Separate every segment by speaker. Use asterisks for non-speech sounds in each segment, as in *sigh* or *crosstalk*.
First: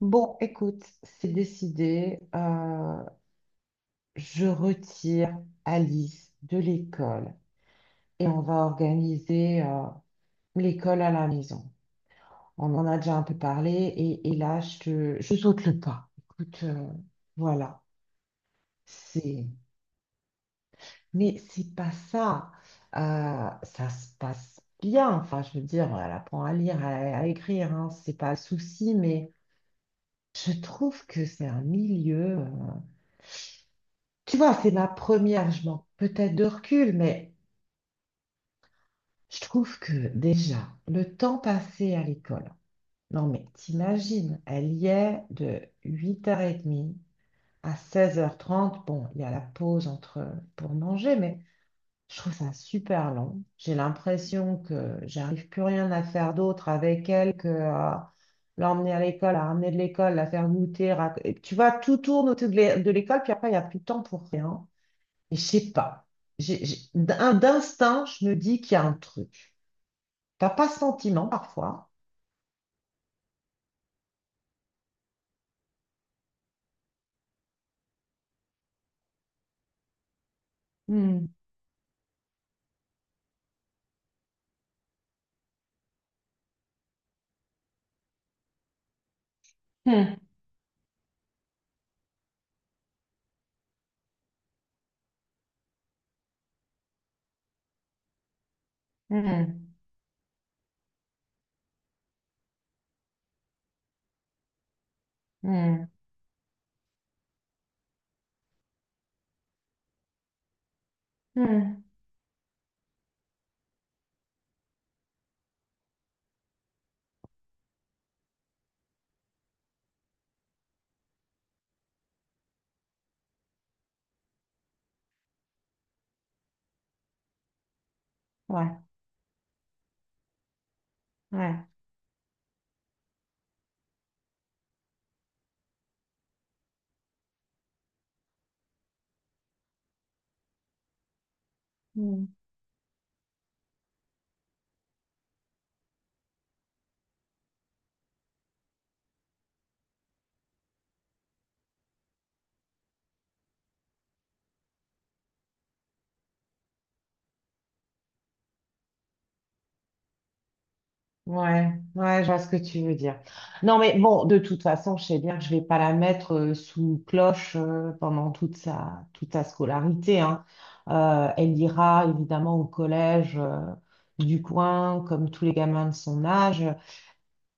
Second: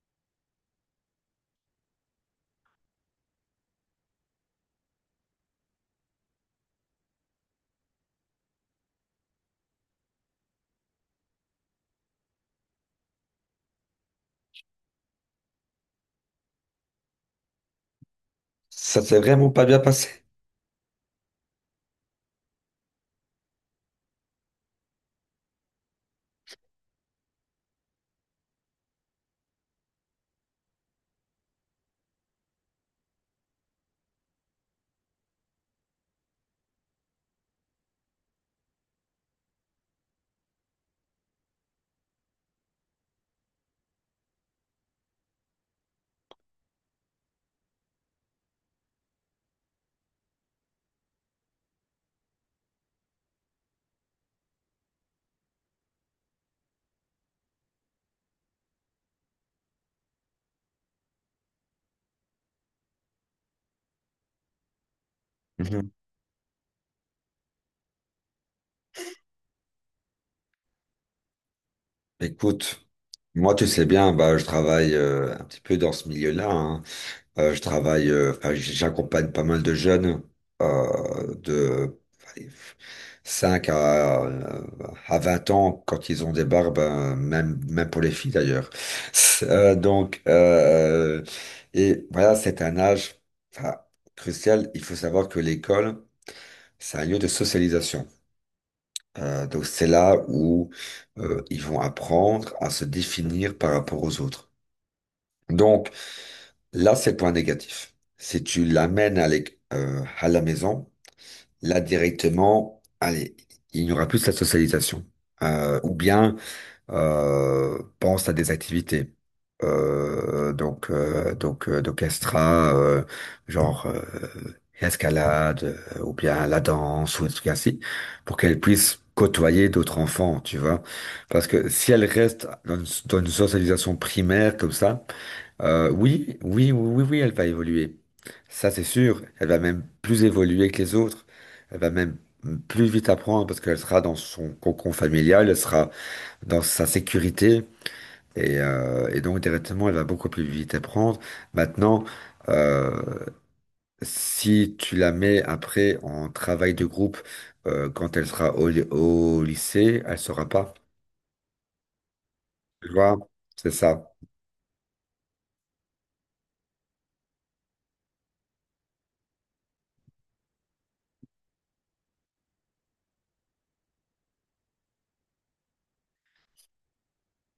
Speaker 1: Bon, écoute, c'est décidé. Je retire Alice de l'école et on va organiser l'école à la maison. On en a déjà un peu parlé et là, je saute le pas. Écoute, voilà,
Speaker 2: Ça s'est
Speaker 1: c'est...
Speaker 2: vraiment pas bien passé.
Speaker 1: Mais c'est pas ça. Ça se passe bien. Enfin, je veux dire, elle apprend à lire, à écrire, hein, c'est pas le souci, mais je trouve que c'est un milieu. Tu vois, c'est ma première, je manque peut-être de recul, mais je trouve que déjà, le temps passé à l'école, non mais t'imagines, elle y est de 8h30 à 16h30. Bon, il y a la pause entre pour manger, mais je trouve ça super long. J'ai l'impression que j'arrive plus rien à faire d'autre avec elle que à l'emmener à l'école, à ramener de l'école, la faire goûter. Tu vois, tout tourne autour de l'école, puis après, il n'y a plus de temps pour rien. Je sais
Speaker 2: Mhm.
Speaker 1: pas. D'instinct, je me dis qu'il y a un truc. T'as pas ce sentiment parfois?
Speaker 2: Écoute, moi, tu sais bien, bah, je travaille un petit peu dans ce milieu-là, hein. Je travaille, enfin, j'accompagne pas mal de jeunes
Speaker 1: Hmm.
Speaker 2: de allez, 5 à 20 ans quand ils ont des barbes, même pour les filles d'ailleurs. *laughs* Euh,
Speaker 1: Hmm.
Speaker 2: donc, euh, et voilà, c'est un âge enfin, crucial. Il faut savoir que l'école, c'est un lieu de socialisation. Donc
Speaker 1: Hmm.
Speaker 2: c'est là où ils vont apprendre à se définir par rapport aux autres.
Speaker 1: Hmm.
Speaker 2: Donc là, c'est le point négatif. Si tu l'amènes à la maison, là
Speaker 1: Hmm.
Speaker 2: directement, allez, il n'y aura plus de la socialisation. Ou bien pense à des activités. D'orchestra genre escalade ou bien la danse ou des trucs ainsi pour qu'elle
Speaker 1: Ouais,
Speaker 2: puisse côtoyer d'autres enfants, tu vois, parce
Speaker 1: ouais.
Speaker 2: que si elle reste dans une socialisation primaire comme ça, oui oui oui oui oui, elle va évoluer, ça c'est sûr, elle va même plus évoluer que les autres, elle va même
Speaker 1: Hmm.
Speaker 2: plus vite apprendre parce qu'elle sera dans son cocon familial, elle sera dans sa sécurité. Et donc, directement, elle va beaucoup plus vite à prendre. Maintenant, euh, si tu la mets après en travail de groupe, quand elle sera au lycée, elle saura pas.
Speaker 1: Ouais, ouais, je vois ce que tu
Speaker 2: Tu
Speaker 1: veux dire.
Speaker 2: vois? C'est
Speaker 1: Non, mais
Speaker 2: ça.
Speaker 1: bon, de toute façon, je sais bien que je vais pas la mettre sous cloche pendant toute sa scolarité, hein. Elle ira évidemment au collège du coin, comme tous les gamins de son âge.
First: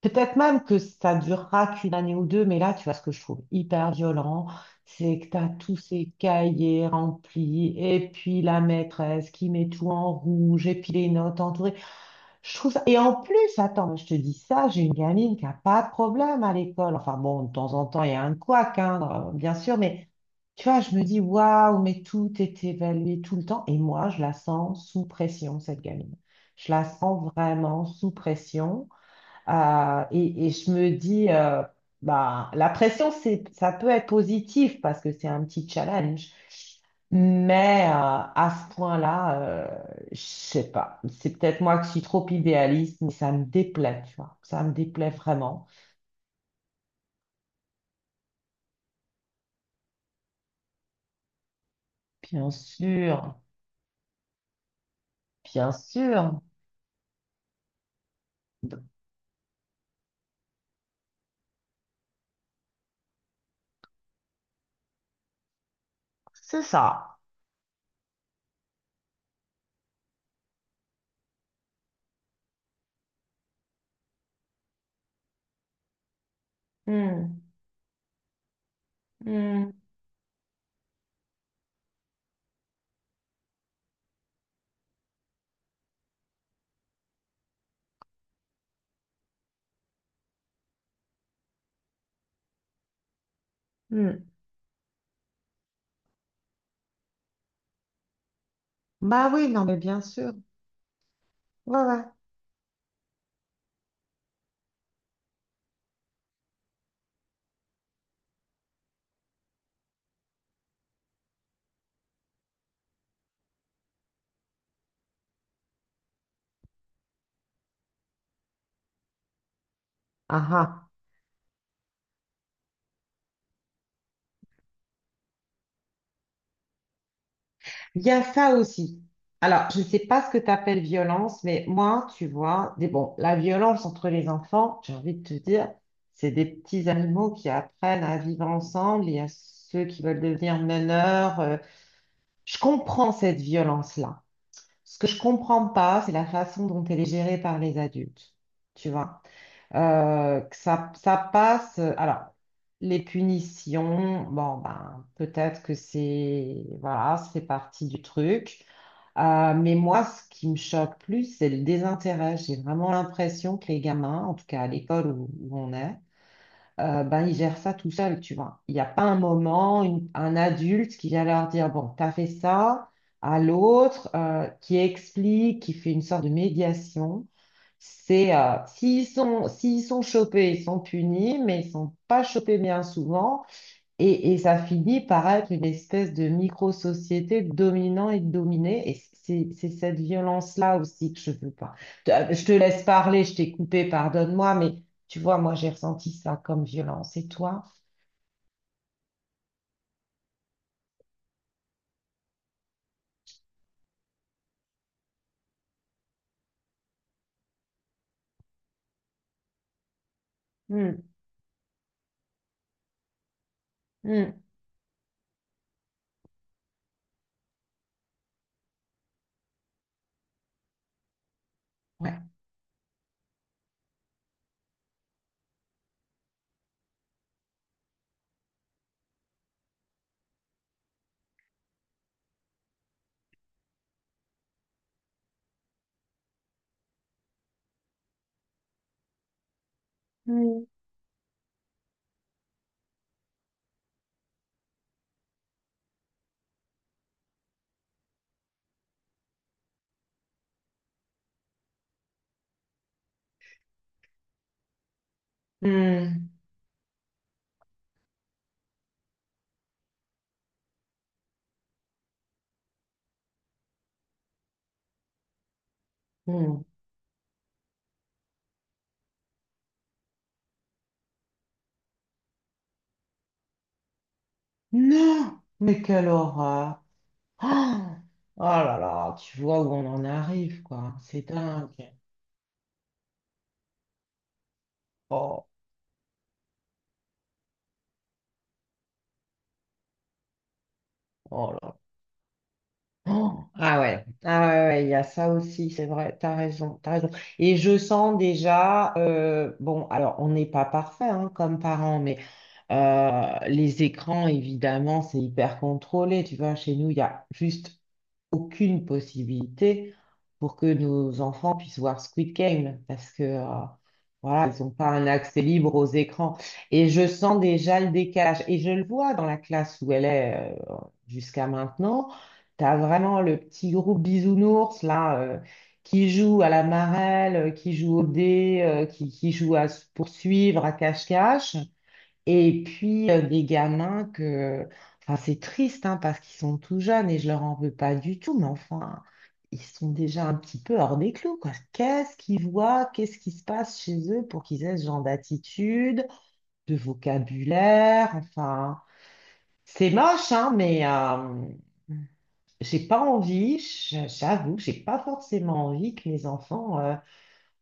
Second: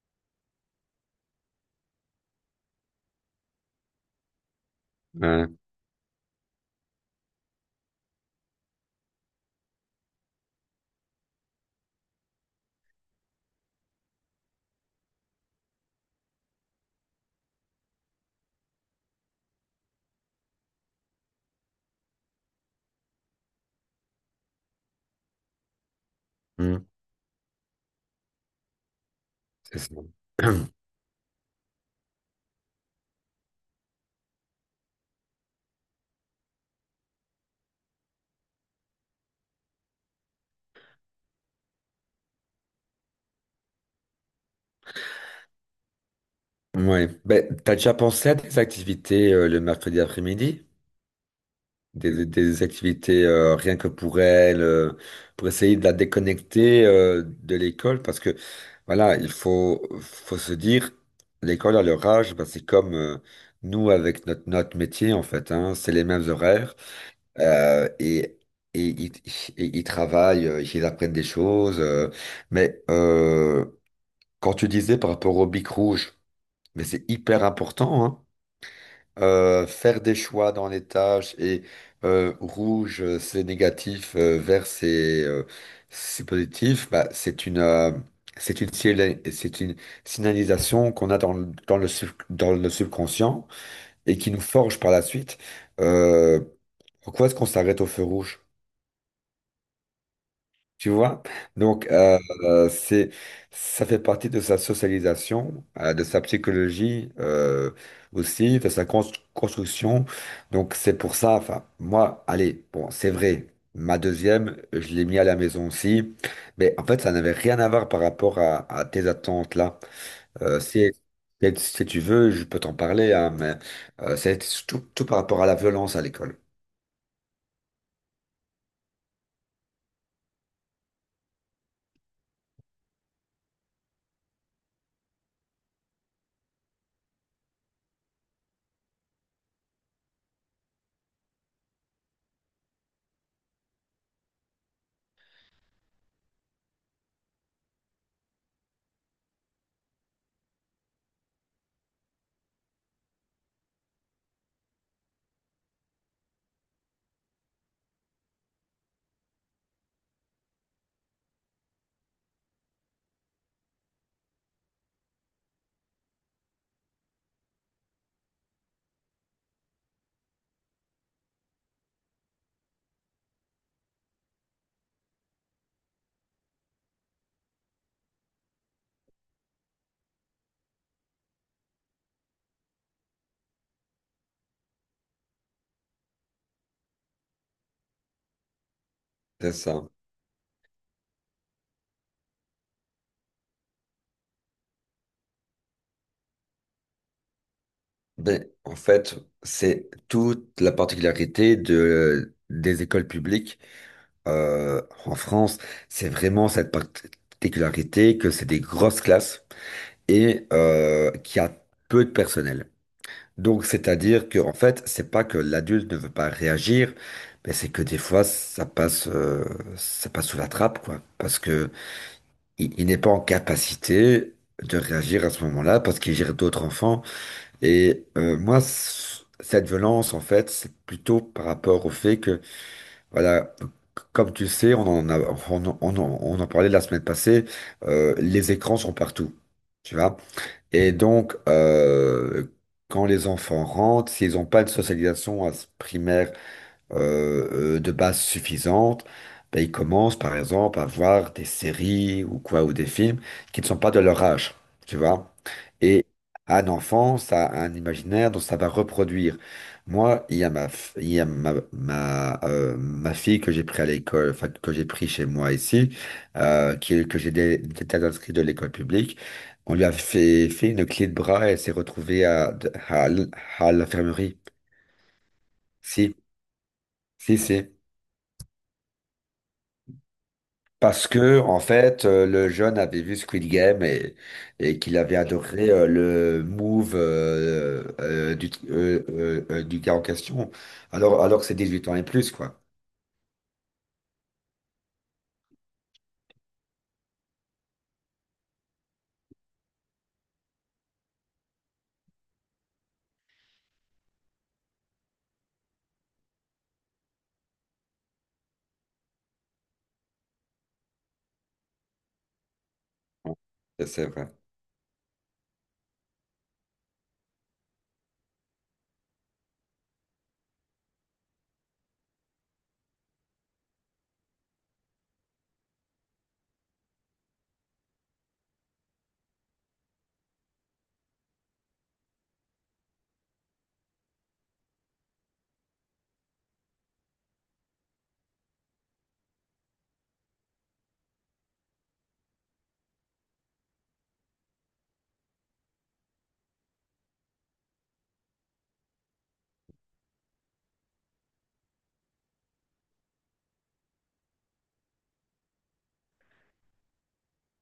Speaker 1: Peut-être même que ça durera qu'une année ou deux, mais là, tu vois, ce que je trouve hyper violent, c'est que tu as
Speaker 2: Ouais.
Speaker 1: tous ces cahiers remplis, et puis la maîtresse qui met tout en rouge, et puis les notes entourées. Et en plus, attends, mais je te dis ça, j'ai une gamine qui a pas de problème à l'école. Enfin bon, de temps en temps, il y a un couac, hein, bien sûr, mais tu vois, je me dis, waouh, mais tout est évalué tout le temps, et moi, je la sens sous pression, cette gamine. Je la
Speaker 2: Mm.
Speaker 1: sens vraiment sous pression.
Speaker 2: C'est ça.
Speaker 1: Et
Speaker 2: *clears throat*
Speaker 1: je me dis, bah, la pression, ça peut être positif parce que c'est un petit challenge. Mais à ce point-là, je sais pas. C'est peut-être moi qui suis trop idéaliste, mais ça me déplaît, tu vois. Ça me déplaît vraiment.
Speaker 2: Ouais. Ben, t'as déjà pensé à des activités, le mercredi après-midi? des,
Speaker 1: Bien
Speaker 2: des activités
Speaker 1: sûr,
Speaker 2: rien que pour elle, pour
Speaker 1: bien
Speaker 2: essayer de la
Speaker 1: sûr.
Speaker 2: déconnecter de l'école, parce que
Speaker 1: Donc.
Speaker 2: voilà, faut se dire, l'école à leur âge, bah, c'est comme nous avec notre métier en fait, hein, c'est les mêmes
Speaker 1: C'est
Speaker 2: horaires
Speaker 1: ça.
Speaker 2: euh, et, et, ils et ils travaillent, ils apprennent des choses, mais euh, quand tu disais par rapport au bic rouge, mais c'est
Speaker 1: Hmm,
Speaker 2: hyper important, hein,
Speaker 1: hmm,
Speaker 2: faire des choix dans les tâches et rouge c'est négatif, vert c'est positif, bah, c'est une signalisation qu'on a dans dans le subconscient et
Speaker 1: hmm.
Speaker 2: qui nous forge par la suite. Euh, Pourquoi est-ce qu'on s'arrête au feu rouge?
Speaker 1: Bah oui, non, mais bien sûr.
Speaker 2: Tu vois?
Speaker 1: Ouais,
Speaker 2: Donc,
Speaker 1: ouais.
Speaker 2: euh, euh, c'est, Ça fait partie de sa socialisation, de sa psychologie aussi, de sa construction. Donc, c'est pour ça, enfin, moi, allez, bon, c'est vrai, ma deuxième, je l'ai mis à la maison aussi, mais en fait, ça n'avait rien à voir par rapport à tes attentes là.
Speaker 1: Ah, ah.
Speaker 2: Si, si tu veux, je peux t'en parler, hein, mais c'est tout par rapport à la violence à l'école.
Speaker 1: Il y a ça aussi. Alors, je ne sais pas ce que tu appelles violence, mais moi, tu vois, des, bon, la violence entre les enfants, j'ai envie de te dire, c'est des petits animaux qui apprennent à vivre ensemble. Il y a ceux qui veulent devenir meneurs. Je comprends cette violence-là. Ce que je comprends pas, c'est la façon dont elle est gérée par les adultes. Tu vois, que ça passe. Alors, les punitions, bon, ben, peut-être que c'est, voilà, ça fait partie du truc. Mais moi, ce qui me choque plus, c'est le désintérêt. J'ai vraiment l'impression que les gamins, en tout cas à l'école où on est, ben, ils gèrent ça tout seuls, tu vois. Il n'y a pas un moment, un adulte qui vient leur dire, bon, t'as fait ça, à l'autre, qui explique, qui fait une sorte de médiation. S'ils sont, s'ils sont chopés, ils sont punis, mais ils sont pas chopés bien souvent. Et ça finit par être une espèce de micro-société dominant et dominée. Et c'est
Speaker 2: C'est
Speaker 1: c'est
Speaker 2: ça.
Speaker 1: cette violence-là aussi que je veux pas. Je te laisse parler, je t'ai coupé, pardonne-moi, mais tu vois, moi, j'ai ressenti ça comme violence. Et toi?
Speaker 2: Ben, en fait, c'est toute la particularité des écoles publiques en France. C'est vraiment cette particularité que c'est des grosses classes et
Speaker 1: Hmm,
Speaker 2: qu'il y a peu de personnel. Donc, c'est-à-dire que,
Speaker 1: hmm,
Speaker 2: en fait, c'est pas que l'adulte ne veut pas réagir, mais c'est que des fois, ça passe sous la trappe, quoi. Parce que
Speaker 1: ouais.
Speaker 2: il n'est pas en capacité de réagir à ce moment-là parce qu'il gère d'autres enfants. Moi, cette violence, en fait, c'est plutôt par rapport au fait que, voilà, comme tu le sais, on en a, on, en- on en on en parlait la semaine passée, les écrans sont partout, tu vois.
Speaker 1: Mm.
Speaker 2: Et donc, euh, Quand les enfants rentrent, s'ils n'ont pas de socialisation primaire de base suffisante, ben, ils commencent par exemple à voir des séries ou quoi, ou des films qui ne sont pas de leur âge, tu vois. Et
Speaker 1: Hmm,
Speaker 2: un enfant, ça a un imaginaire dont ça va reproduire. Moi, il y a ma, ma fille que j'ai pris à l'école, enfin, que j'ai pris chez moi ici,
Speaker 1: hmm.
Speaker 2: qui, que été inscrit de l'école publique. On lui a fait une clé de bras et elle s'est retrouvée à, à l'infirmerie.
Speaker 1: Non! Mais quelle
Speaker 2: Si,
Speaker 1: horreur!
Speaker 2: si.
Speaker 1: Oh, oh là là, tu vois où on en arrive, quoi.
Speaker 2: Parce
Speaker 1: C'est
Speaker 2: que, en
Speaker 1: dingue.
Speaker 2: fait, le jeune avait vu Squid Game et qu'il avait
Speaker 1: Oh,
Speaker 2: adoré le move du gars en question, alors que
Speaker 1: oh
Speaker 2: c'est
Speaker 1: là.
Speaker 2: 18 ans et plus, quoi.
Speaker 1: *gasps* Oh, ah ouais, ah ouais, ouais, ouais, il y a ça aussi, c'est vrai, t'as raison, t'as raison. Et je sens déjà, bon, alors on n'est pas parfait hein, comme parents, mais euh, les écrans, évidemment, c'est hyper contrôlé. Tu vois, chez nous, il y a juste aucune possibilité pour que nos enfants puissent voir Squid Game parce que
Speaker 2: C'est vrai.
Speaker 1: voilà, ils n'ont pas un accès libre aux écrans. Et je sens déjà le décalage. Et je le vois dans la classe où elle est euh, jusqu'à maintenant. Tu as vraiment le petit groupe bisounours là qui joue à la marelle, qui joue au dé, qui joue à se poursuivre, à cache-cache. Et puis des gamins que, enfin c'est triste hein, parce qu'ils sont tout jeunes et je leur en veux pas du tout, mais enfin ils sont déjà un petit peu hors des clous quoi. Qu'est-ce qu'ils voient, qu'est-ce qui se passe chez eux pour qu'ils aient ce genre d'attitude, de vocabulaire, enfin c'est moche hein, mais j'ai pas envie, j'avoue, j'ai pas forcément envie que mes enfants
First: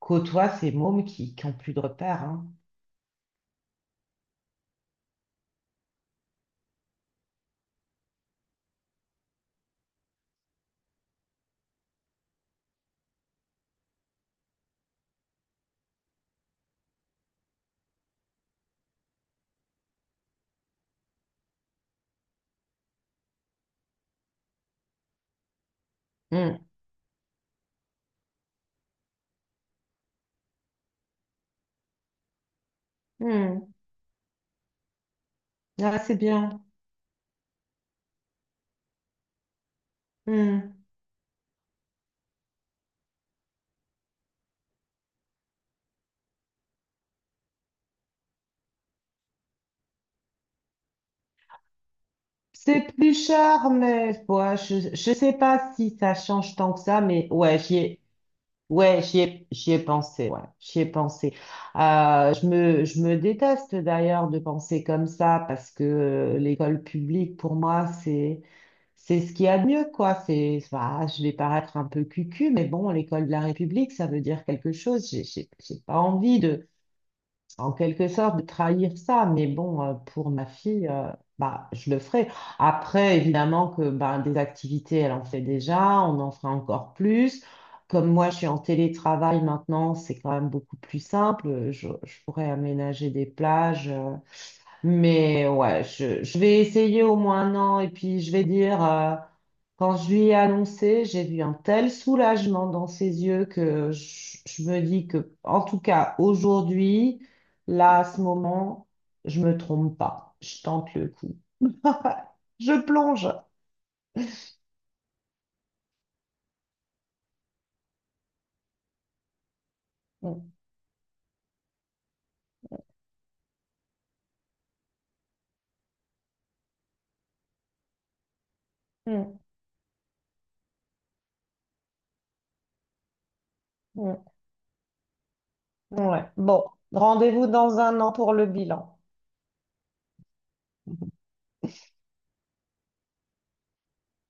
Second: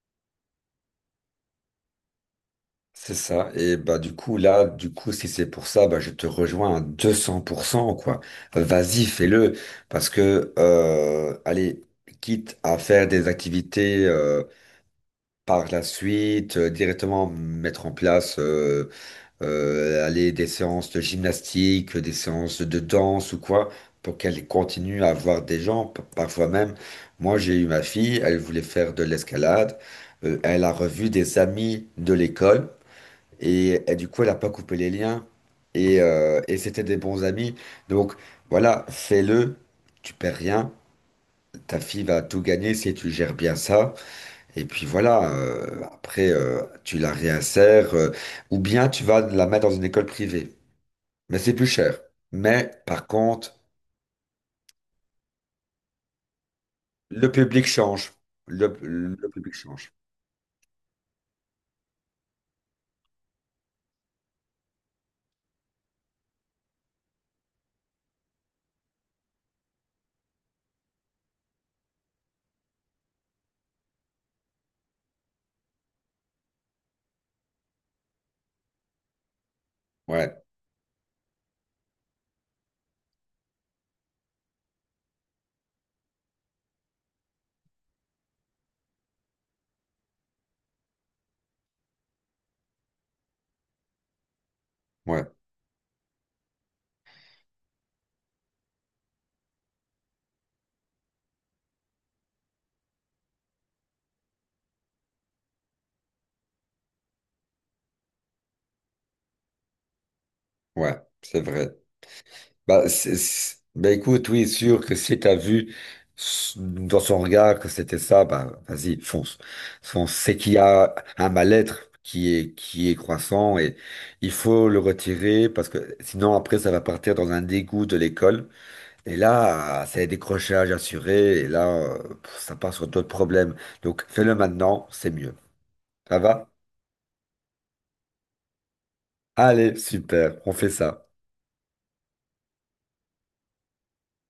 Speaker 1: côtoient ces mômes qui ont plus de repères hein.
Speaker 2: C'est ça. Et bah du coup là, du coup si c'est pour ça, bah je te rejoins à 200% quoi. Vas-y, fais-le parce que allez, quitte à faire des activités par la suite, directement mettre en place allez, des séances de gymnastique, des séances de danse ou quoi pour qu'elle continue à voir des gens. Parfois
Speaker 1: Mm.
Speaker 2: même, moi j'ai eu ma fille, elle voulait faire de l'escalade. Elle a revu des amis de l'école.
Speaker 1: Mm.
Speaker 2: Et du coup, elle n'a pas coupé les liens.
Speaker 1: Ah, c'est
Speaker 2: Et
Speaker 1: bien.
Speaker 2: c'était des bons amis. Donc voilà, fais-le. Tu perds rien.
Speaker 1: Mm.
Speaker 2: Ta fille va tout gagner si tu gères bien ça. Et puis voilà, après, tu la réinsères, ou bien tu vas la mettre dans une école privée. Mais c'est plus cher. Mais
Speaker 1: C'est
Speaker 2: par
Speaker 1: plus
Speaker 2: contre,
Speaker 1: cher, mais ouais, je sais pas si ça change tant que ça, mais
Speaker 2: le
Speaker 1: ouais,
Speaker 2: public change.
Speaker 1: ouais, j'y
Speaker 2: Le
Speaker 1: ai,
Speaker 2: public
Speaker 1: j'y ai
Speaker 2: change.
Speaker 1: pensé, ouais, j'y ai pensé. Je me déteste d'ailleurs de penser comme ça parce que l'école publique, pour moi, c'est ce qu'il y a de mieux, quoi. Bah, je vais paraître un peu cucu, mais bon, l'école de la République, ça veut dire quelque chose. J'ai pas envie en quelque sorte, de trahir ça. Mais bon, pour
Speaker 2: Ouais,
Speaker 1: ma fille, bah, je le ferai. Après, évidemment que bah, des activités, elle en fait déjà, on en fera encore plus. Comme moi, je suis en télétravail maintenant, c'est quand même beaucoup plus simple. Je pourrais aménager des plages.
Speaker 2: ouais,
Speaker 1: Mais ouais, je vais essayer au moins un an et puis je vais dire, quand je lui ai annoncé, j'ai vu un tel soulagement dans ses yeux que je me dis que, en tout cas, aujourd'hui, là, à ce moment, je me trompe pas. Je tente
Speaker 2: ouais,
Speaker 1: le coup.
Speaker 2: c'est vrai.
Speaker 1: *laughs* Je
Speaker 2: Bah,
Speaker 1: plonge.
Speaker 2: bah, écoute, oui, sûr que si t'as vu dans son regard que c'était ça, bah vas-y, fonce. Fonce. C'est
Speaker 1: Mm,
Speaker 2: qu'il y a un mal-être qui est croissant et il faut le retirer parce que sinon après ça va partir dans un dégoût de l'école. Et
Speaker 1: mm,
Speaker 2: là, c'est décrochage assuré et là, pff, ça part sur d'autres problèmes. Donc
Speaker 1: mm,
Speaker 2: fais-le maintenant, c'est mieux.
Speaker 1: mm,
Speaker 2: Ça
Speaker 1: ouais.
Speaker 2: va?
Speaker 1: Bon, rendez-vous dans un an pour le bilan.
Speaker 2: Allez, super, on fait ça.